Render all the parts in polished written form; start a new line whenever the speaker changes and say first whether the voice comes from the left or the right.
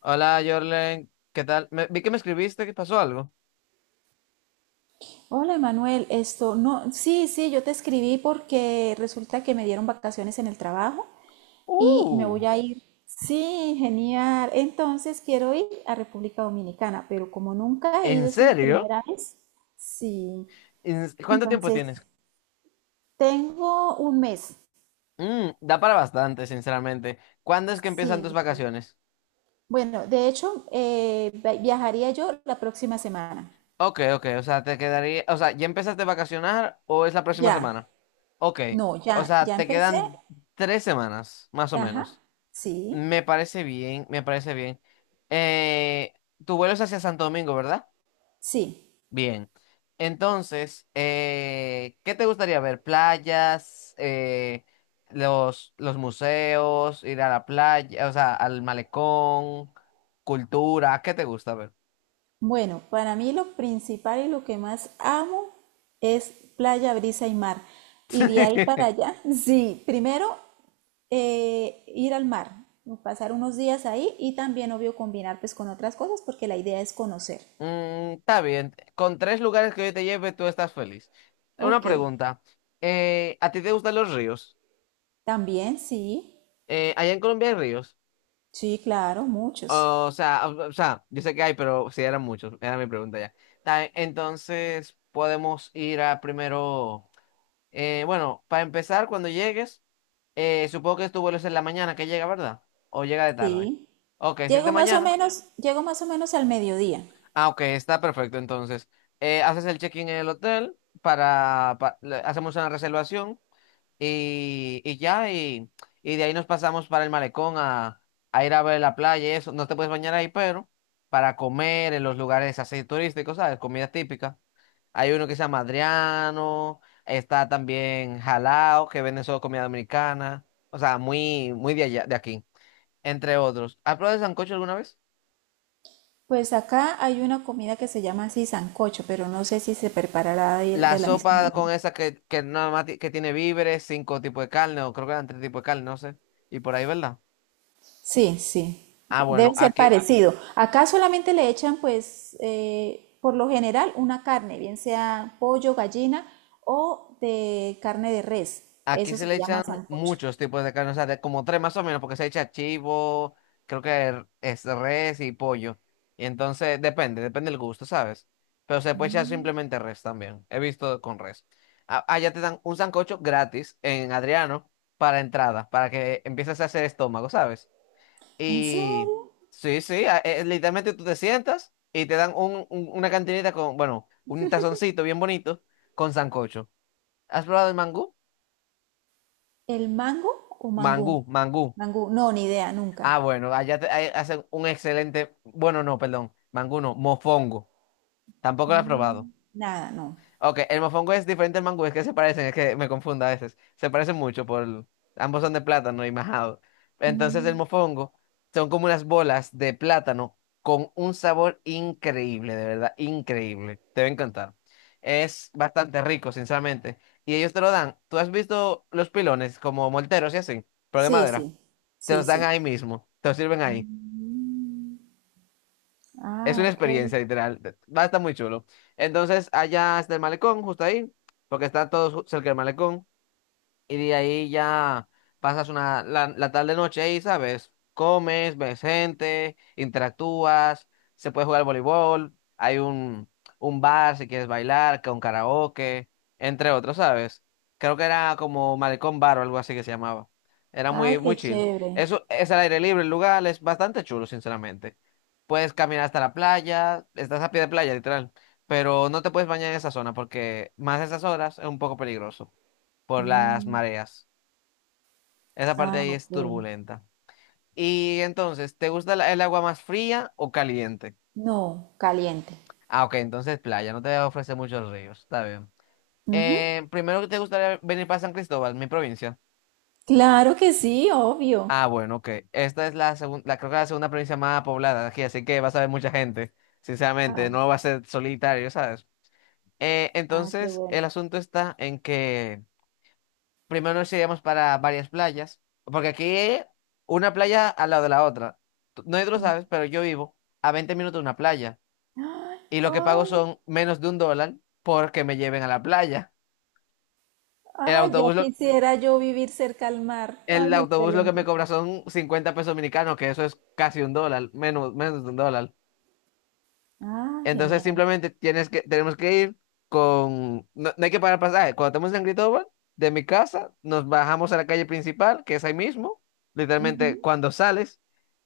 left: Hola, Jorlen, ¿qué tal? Vi que me escribiste, ¿qué pasó algo?
right: Hola Manuel, esto no, sí, sí, yo te escribí porque resulta que me dieron vacaciones en el trabajo y me
left: Uh,
right: voy a ir. Sí, genial. Entonces quiero ir a República Dominicana, pero como nunca he ido,
left: ¿En
right: es mi
left: serio?
right: primera vez. Sí,
left: ¿Cuánto tiempo
right: entonces
left: tienes?
right: tengo un mes.
left: Da para bastante, sinceramente. ¿Cuándo es que empiezan tus
right: Sí, sí.
left: vacaciones?
right: Bueno, de hecho, viajaría yo la próxima semana.
left: Ok, ok, o sea, te quedaría, o sea, ¿ya empezaste a vacacionar o es la próxima
right: Ya,
left: semana? Ok,
right: no,
left: o
right: ya,
left: sea,
right: ya
left: te
right: empecé.
left: quedan 3 semanas, más o menos.
right: Ajá, sí,
left: Me parece bien, me parece bien. Eh, Tu vuelo es hacia Santo Domingo, ¿verdad?
right: sí.
left: Bien. Entonces, ¿qué te gustaría ver? ¿Playas? Los museos, ir a la playa, o sea, al malecón, cultura, ¿qué te gusta ver?
right: Bueno, para mí lo principal y lo que más amo es playa, brisa y mar. Y de ahí para allá, sí, primero ir al mar, pasar unos días ahí y también, obvio, combinar pues con otras cosas porque la idea es conocer.
left: Está bien. Con tres lugares que yo te lleve, tú estás feliz. Una
right: Ok,
left: pregunta. ¿A ti te gustan los ríos?
right: también sí,
left: ¿Allá en Colombia hay ríos?
right: sí, claro, muchos,
left: O sea, o sea, yo sé que hay, pero sí eran muchos. Era mi pregunta ya. Entonces, podemos ir a primero. Bueno, para empezar, cuando llegues, supongo que tu vuelo es en la mañana que llega, ¿verdad? O llega de tarde.
right: sí.
left: Ok, si es de mañana.
right: Llego más o menos al mediodía.
left: Ah, ok, está perfecto. Entonces, haces el check-in en el hotel para, hacemos una reservación. Y ya, y de ahí nos pasamos para el malecón a ir a ver la playa y eso. No te puedes bañar ahí, pero para comer en los lugares así turísticos, ¿sabes? Comida típica. Hay uno que se llama Adriano, está también Jalao, que vende solo comida dominicana. O sea, muy, muy de allá, de aquí, entre otros. ¿Has probado el sancocho alguna vez?
right: Pues acá hay una comida que se llama así sancocho, pero no sé si se preparará de
left: La
right: de la misma
left: sopa
right: manera.
left: con esa que nada más que tiene víveres, cinco tipos de carne, o creo que eran tres tipos de carne, no sé. Y por ahí, ¿verdad?
right: Sí, sí,
left: Ah, bueno,
right: debe ser
left: aquí.
right: parecido. Acá solamente le echan, pues, por lo general, una carne, bien sea pollo, gallina o de carne de res.
left: Aquí
right: Eso
left: se
right: se
left: le
right: llama
left: echan
right: sancocho.
left: muchos tipos de carne, o sea, de como tres más o menos, porque se echa chivo, creo que es res y pollo. Y entonces depende, depende del gusto, ¿sabes? Pero se puede echar simplemente res también. He visto con res. Allá te dan un sancocho gratis en Adriano para entrada, para que empieces a hacer estómago, ¿sabes?
right: ¿En
left: Y
right: serio?
left: sí, sí, literalmente tú te sientas y te dan una cantinita con, bueno, un tazoncito bien bonito con sancocho. ¿Has probado el mangú?
right: ¿El mango o mangú?
left: Mangú, mangú.
right: Mangú, no, ni idea, nunca.
left: Ah, bueno, allá ahí hacen un excelente, bueno, no, perdón, mango no, mofongo. Tampoco lo he probado.
right: Nada, no.
left: Ok, el mofongo es diferente al mango, es que se parecen, es que me confundo a veces. Se parecen mucho por, ambos son de plátano y majado. Entonces el mofongo son como unas bolas de plátano con un sabor increíble, de verdad, increíble. Te va a encantar. Es bastante rico, sinceramente. Y ellos te lo dan. ¿Tú has visto los pilones como molteros y así? Pero de
right: Sí,
left: madera.
right: sí,
left: Te
right: sí,
left: los dan
right: sí.
left: ahí mismo, te los sirven ahí. Es
right: Ah,
left: una
right: ok.
left: experiencia, literal. Va a estar muy chulo. Entonces, allá está el malecón, justo ahí, porque están todos cerca del malecón. Y de ahí ya pasas la tarde noche ahí, ¿sabes? Comes, ves gente, interactúas, se puede jugar voleibol, hay un bar si quieres bailar, con karaoke, entre otros, ¿sabes? Creo que era como Malecón Bar o algo así que se llamaba. Era
right: Ay,
left: muy,
right: qué
left: muy chill.
right: chévere.
left: Eso es al aire libre, el lugar es bastante chulo, sinceramente. Puedes caminar hasta la playa, estás a pie de playa, literal, pero no te puedes bañar en esa zona porque más a esas horas es un poco peligroso por las
right: Mm.
left: mareas. Esa parte
right: Ah,
left: ahí es
right: ok.
left: turbulenta. Y entonces, ¿te gusta el agua más fría o caliente?
right: No, caliente.
left: Ah, ok, entonces playa, no te ofrece muchos ríos, está bien.
right: Ujú.
left: Primero que te gustaría venir para San Cristóbal, mi provincia.
right: Claro que sí, obvio.
left: Ah, bueno, ok. Esta es la segunda, creo que la segunda provincia más poblada de aquí, así que vas a ver mucha gente, sinceramente,
right: Ah,
left: no va a ser solitario, ¿sabes?
right: ah, qué
left: Entonces,
right: bueno.
left: el asunto está en que primero nos iríamos para varias playas, porque aquí una playa al lado de la otra. No tú lo
right: Mm.
left: sabes, pero yo vivo a 20 minutos de una playa
right: Ay,
left: y lo que pago
right: au.
left: son menos de un dólar porque me lleven a la playa. El
right: Ay, ya
left: autobús lo,
right: quisiera yo vivir cerca al mar.
left: el
right: Ay,
left: autobús lo que
right: excelente.
left: me cobra son 50 pesos dominicanos, que eso es casi un dólar, menos, menos de un dólar.
right: Ah,
left: Entonces
right: genial.
left: simplemente tenemos que ir con... No, no hay que pagar pasaje. Cuando estamos en San Cristóbal, de mi casa, nos bajamos a la calle principal, que es ahí mismo, literalmente
right: Ujú.
left: cuando sales.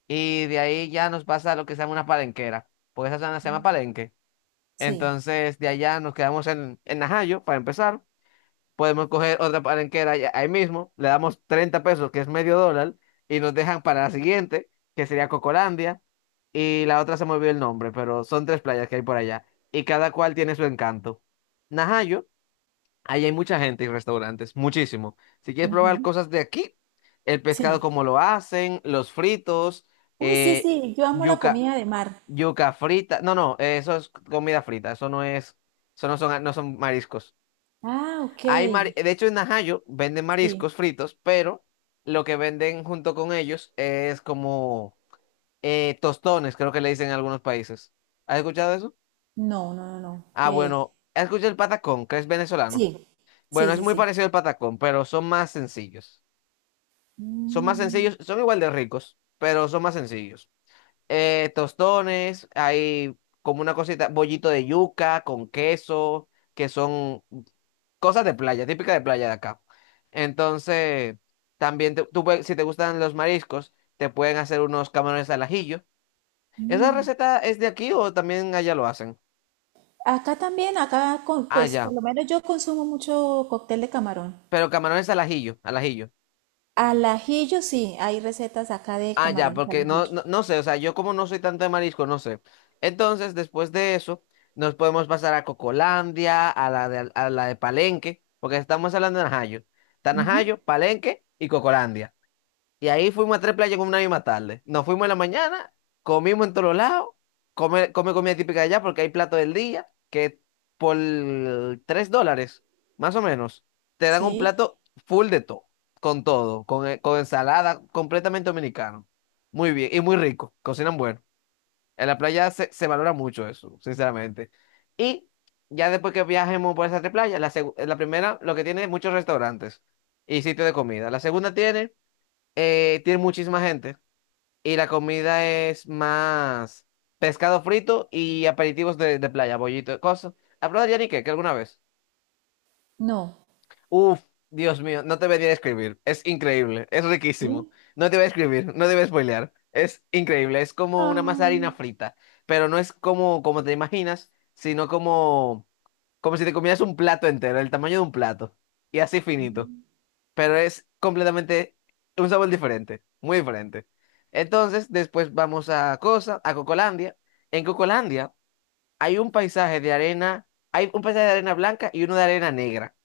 left: Y de ahí ya nos pasa a lo que se llama una palenquera, porque esa zona se llama palenque.
right: Sí.
left: Entonces, de allá nos quedamos en Najayo para empezar. Podemos coger otra palenquera ahí mismo, le damos 30 pesos, que es medio dólar, y nos dejan para la siguiente, que sería Cocolandia. Y la otra se me olvidó el nombre, pero son tres playas que hay por allá, y cada cual tiene su encanto. Najayo ahí hay mucha gente y restaurantes, muchísimo. Si quieres probar
right: Ujú.
left: cosas de aquí, el pescado
right: Sí.
left: como lo hacen, los fritos,
right: Uy, sí,
left: eh,
right: sí, yo amo la
left: yuca,
right: comida de mar.
left: yuca frita. No, no, eso es comida frita, eso no es, eso no son, no son mariscos.
right: Ah, ok.
left: De hecho, en Najayo venden
right: Sí.
left: mariscos fritos, pero lo que venden junto con ellos es como tostones, creo que le dicen en algunos países. ¿Has escuchado eso?
right: No, no, no, no.
left: Ah,
right: ¿Qué es?
left: bueno, ¿has escuchado el patacón, que es venezolano?
right: Sí, sí,
left: Bueno, es
right: sí,
left: muy
right: sí.
left: parecido al patacón, pero son más sencillos. Son más
right: Mm.
left: sencillos, son igual de ricos, pero son más sencillos. Tostones, hay como una cosita, bollito de yuca con queso, que son cosas de playa, típica de playa de acá. Entonces, también tú, si te gustan los mariscos, te pueden hacer unos camarones al ajillo. ¿Esa receta es de aquí o también allá lo hacen?
right: Acá también, acá,
left: Ah,
right: pues por
left: ya.
right: lo menos yo consumo mucho cóctel de camarón.
left: Pero camarones al ajillo, al ajillo.
right: Al ajillo, sí, hay recetas acá de
left: Ah, ya,
right: camarones al
left: porque no,
right: ajillo.
left: no, no sé, o sea, yo como no soy tanto de marisco, no sé. Entonces, después de eso, nos podemos pasar a Cocolandia, a la de Palenque, porque estamos hablando de Najayo. Está Najayo, Palenque y Cocolandia. Y ahí fuimos a tres playas con una misma tarde. Nos fuimos en la mañana, comimos en todos lados, come, come comida típica de allá porque hay plato del día que por 3 dólares, más o menos, te dan un
right: ¿Sí?
left: plato full de todo, con todo, con ensalada, completamente dominicano. Muy bien y muy rico, cocinan bueno. En la playa se valora mucho eso, sinceramente. Y ya después que viajemos por esas tres playas, la primera lo que tiene es muchos restaurantes y sitios de comida. La segunda tiene muchísima gente y la comida es más pescado frito y aperitivos de playa, bollito, cosas. ¿Has probado yanique que alguna vez?
right: No.
left: Uf, Dios mío, no te voy a describir. Es increíble, es riquísimo.
right: ¿Sí?
left: No te voy a describir, no te voy a spoilear. Es increíble, es como una masa de harina
right: Am.
left: frita, pero no es como te imaginas, sino como si te comieras un plato entero, el tamaño de un plato y así finito. Pero es completamente un sabor diferente, muy diferente. Entonces, después vamos a Cocolandia. En Cocolandia hay un paisaje de arena blanca y uno de arena negra.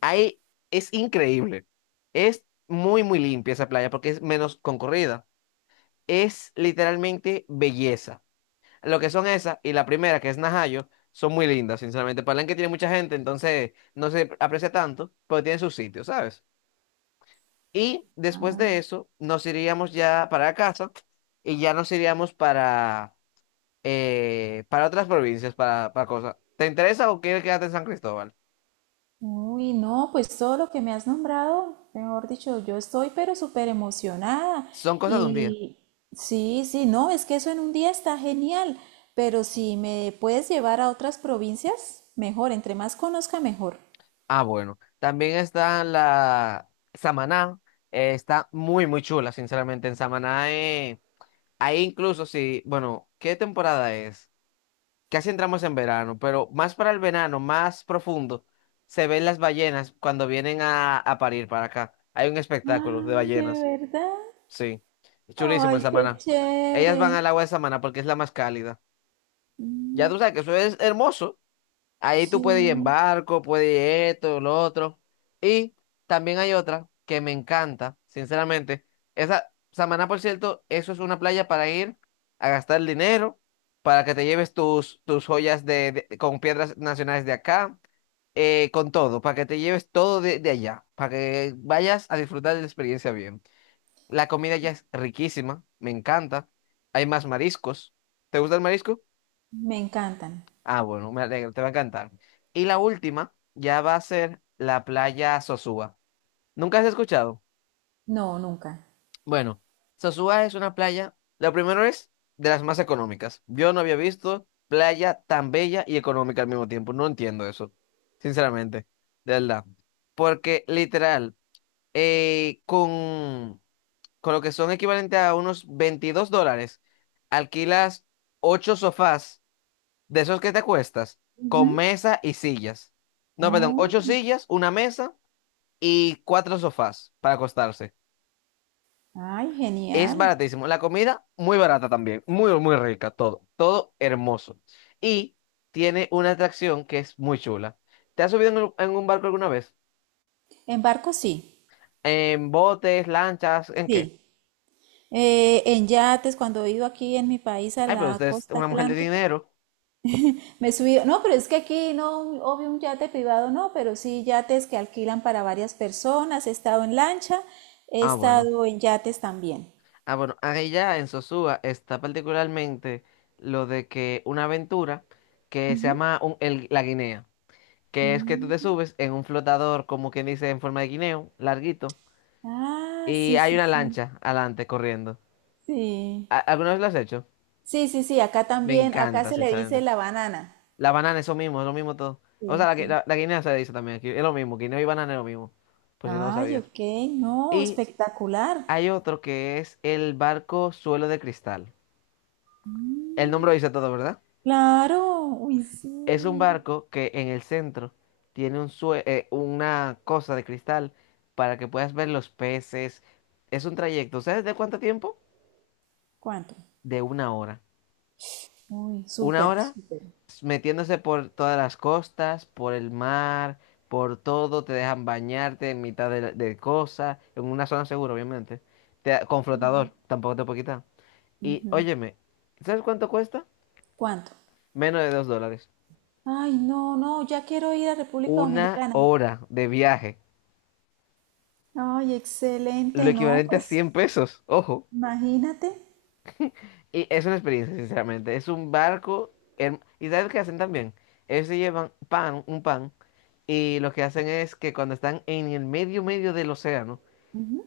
left: Ahí es increíble. Es muy, muy limpia esa playa porque es menos concurrida. Es literalmente belleza. Lo que son esas y la primera, que es Najayo, son muy lindas, sinceramente. Palenque tiene mucha gente, entonces no se aprecia tanto, pero tiene sus sitios, ¿sabes? Y después de eso, nos iríamos ya para casa y ya nos iríamos para otras provincias, para cosas. ¿Te interesa o quieres quedarte en San Cristóbal?
right: Uy, no, pues todo lo que me has nombrado, mejor dicho, yo estoy pero súper emocionada.
left: Son cosas de un día.
right: Y sí, sí, no, es que eso en un día está genial, pero si me puedes llevar a otras provincias, mejor, entre más conozca, mejor.
left: Ah, bueno. También está la Samaná. Está muy, muy chula, sinceramente. En Samaná, ahí incluso si, bueno, ¿qué temporada es? Casi entramos en verano, pero más para el verano, más profundo, se ven las ballenas cuando vienen a parir para acá. Hay un espectáculo de
right: Ay, ¿de
left: ballenas,
right: verdad?
left: sí. Es chulísimo
right: Ay,
left: en
right: qué
left: Samaná. Ellas van
right: chévere.
left: al agua de Samaná porque es la más cálida. Ya tú sabes que eso es hermoso. Ahí
right: Sí,
left: tú puedes ir en barco, puedes ir esto, lo otro. Y también hay otra que me encanta, sinceramente. Esa, Samaná, por cierto, eso es una playa para ir a gastar el dinero, para que te lleves tus joyas con piedras nacionales de acá, con todo, para que te lleves todo de allá, para que vayas a disfrutar de la experiencia bien. La comida ya es riquísima, me encanta. Hay más mariscos. ¿Te gusta el marisco?
right: me encantan.
left: Ah, bueno, me alegro, te va a encantar. Y la última ya va a ser la playa Sosúa. ¿Nunca has escuchado?
right: No, nunca.
left: Bueno, Sosúa es una playa, lo primero es de las más económicas. Yo no había visto playa tan bella y económica al mismo tiempo. No entiendo eso, sinceramente, de verdad. Porque literal, eh, con, con lo que son equivalente a unos 22 dólares, alquilas 8 sofás de esos que te acuestas, con
right: Ujú.
left: mesa y sillas. No, perdón,
right: Oh,
left: ocho sillas, una mesa y cuatro sofás para acostarse.
right: ay,
left: Es
right: genial.
left: baratísimo. La comida, muy barata también. Muy, muy rica, todo. Todo hermoso. Y tiene una atracción que es muy chula. ¿Te has subido en un barco alguna vez?
right: En barco sí,
left: ¿En botes, lanchas, en qué?
right: sí. En yates, cuando he ido aquí en mi país a
left: Ay, pero
right: la
left: usted es
right: costa
left: una mujer de
right: atlántica,
left: dinero.
right: me he subido. No, pero es que aquí no, obvio un yate privado no, pero sí yates que alquilan para varias personas. He estado en lancha, he
left: Ah, bueno.
right: estado en yates también.
left: Ah, bueno, ahí ya en Sosúa está particularmente lo de que una aventura que se llama la guinea, que es que tú te
right: Mm.
left: subes en un flotador, como quien dice, en forma de guineo, larguito,
right: Ah,
left: y
right: sí,
left: hay
right: sí,
left: una
right: sí,
left: lancha adelante corriendo.
right: sí.
left: ¿Alguna vez lo has hecho?
right: Sí, sí, sí, acá
left: Me
right: también, acá
left: encanta,
right: se le dice
left: sinceramente.
right: la banana.
left: La banana es lo mismo todo. O sea,
right: Sí, sí.
left: la guinea se dice también aquí, es lo mismo, guineo y banana es lo mismo, por si no lo
right: Ay,
left: sabías.
right: ok, no,
left: Y
right: espectacular.
left: hay otro que es el barco suelo de cristal. El nombre lo dice todo, ¿verdad?
right: Claro, uy,
left: Es un
right: sí.
left: barco que en el centro tiene una cosa de cristal para que puedas ver los peces. Es un trayecto. ¿Sabes de cuánto tiempo?
right: ¿Cuánto?
left: De una hora.
right: Uy,
left: Una
right: súper,
left: hora
right: súper.
left: metiéndose por todas las costas, por el mar, por todo. Te dejan bañarte en mitad de cosas, en una zona segura, obviamente. Con flotador, tampoco te puedo quitar. Y óyeme, ¿sabes cuánto cuesta?
right: ¿Cuánto?
left: Menos de 2 dólares.
right: Ay, no, no, ya quiero ir a República
left: Una
right: Dominicana.
left: hora de viaje.
right: Ay,
left: Lo
right: excelente, no,
left: equivalente a
right: pues
left: 100 pesos, ojo.
right: imagínate.
left: Y es una experiencia, sinceramente. Es un barco. ¿Y sabes qué hacen también? Ellos se llevan pan, un pan, y lo que hacen es que cuando están en el medio, medio del océano,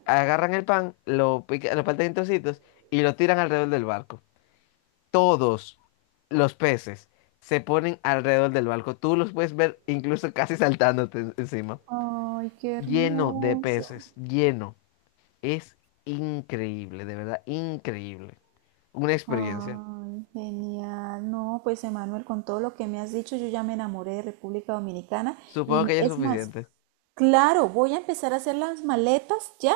left: agarran el pan, lo pican, lo parten en trocitos y lo tiran alrededor del barco. Todos los peces se ponen alrededor del barco. Tú los puedes ver incluso casi saltándote encima.
right: Ay, qué
left: Lleno de
right: hermoso.
left: peces, lleno. Es increíble, de verdad, increíble. Una experiencia.
right: Ay, genial. No, pues Emanuel, con todo lo que me has dicho, yo ya me enamoré de República Dominicana y
left: Supongo que ya es
right: es más,
left: suficiente.
right: claro, voy a empezar a hacer las maletas ya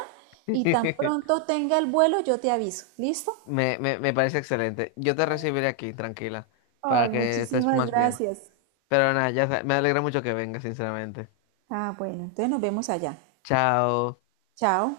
right: y tan pronto tenga el vuelo, yo te aviso. ¿Listo?
left: Me parece excelente. Yo te recibiré aquí, tranquila,
right: Ay,
left: para que estés
right: muchísimas
left: más bien.
right: gracias.
left: Pero nada, ya me alegra mucho que vengas, sinceramente.
right: Ah, bueno, entonces nos vemos allá.
left: Chao.
right: Chao.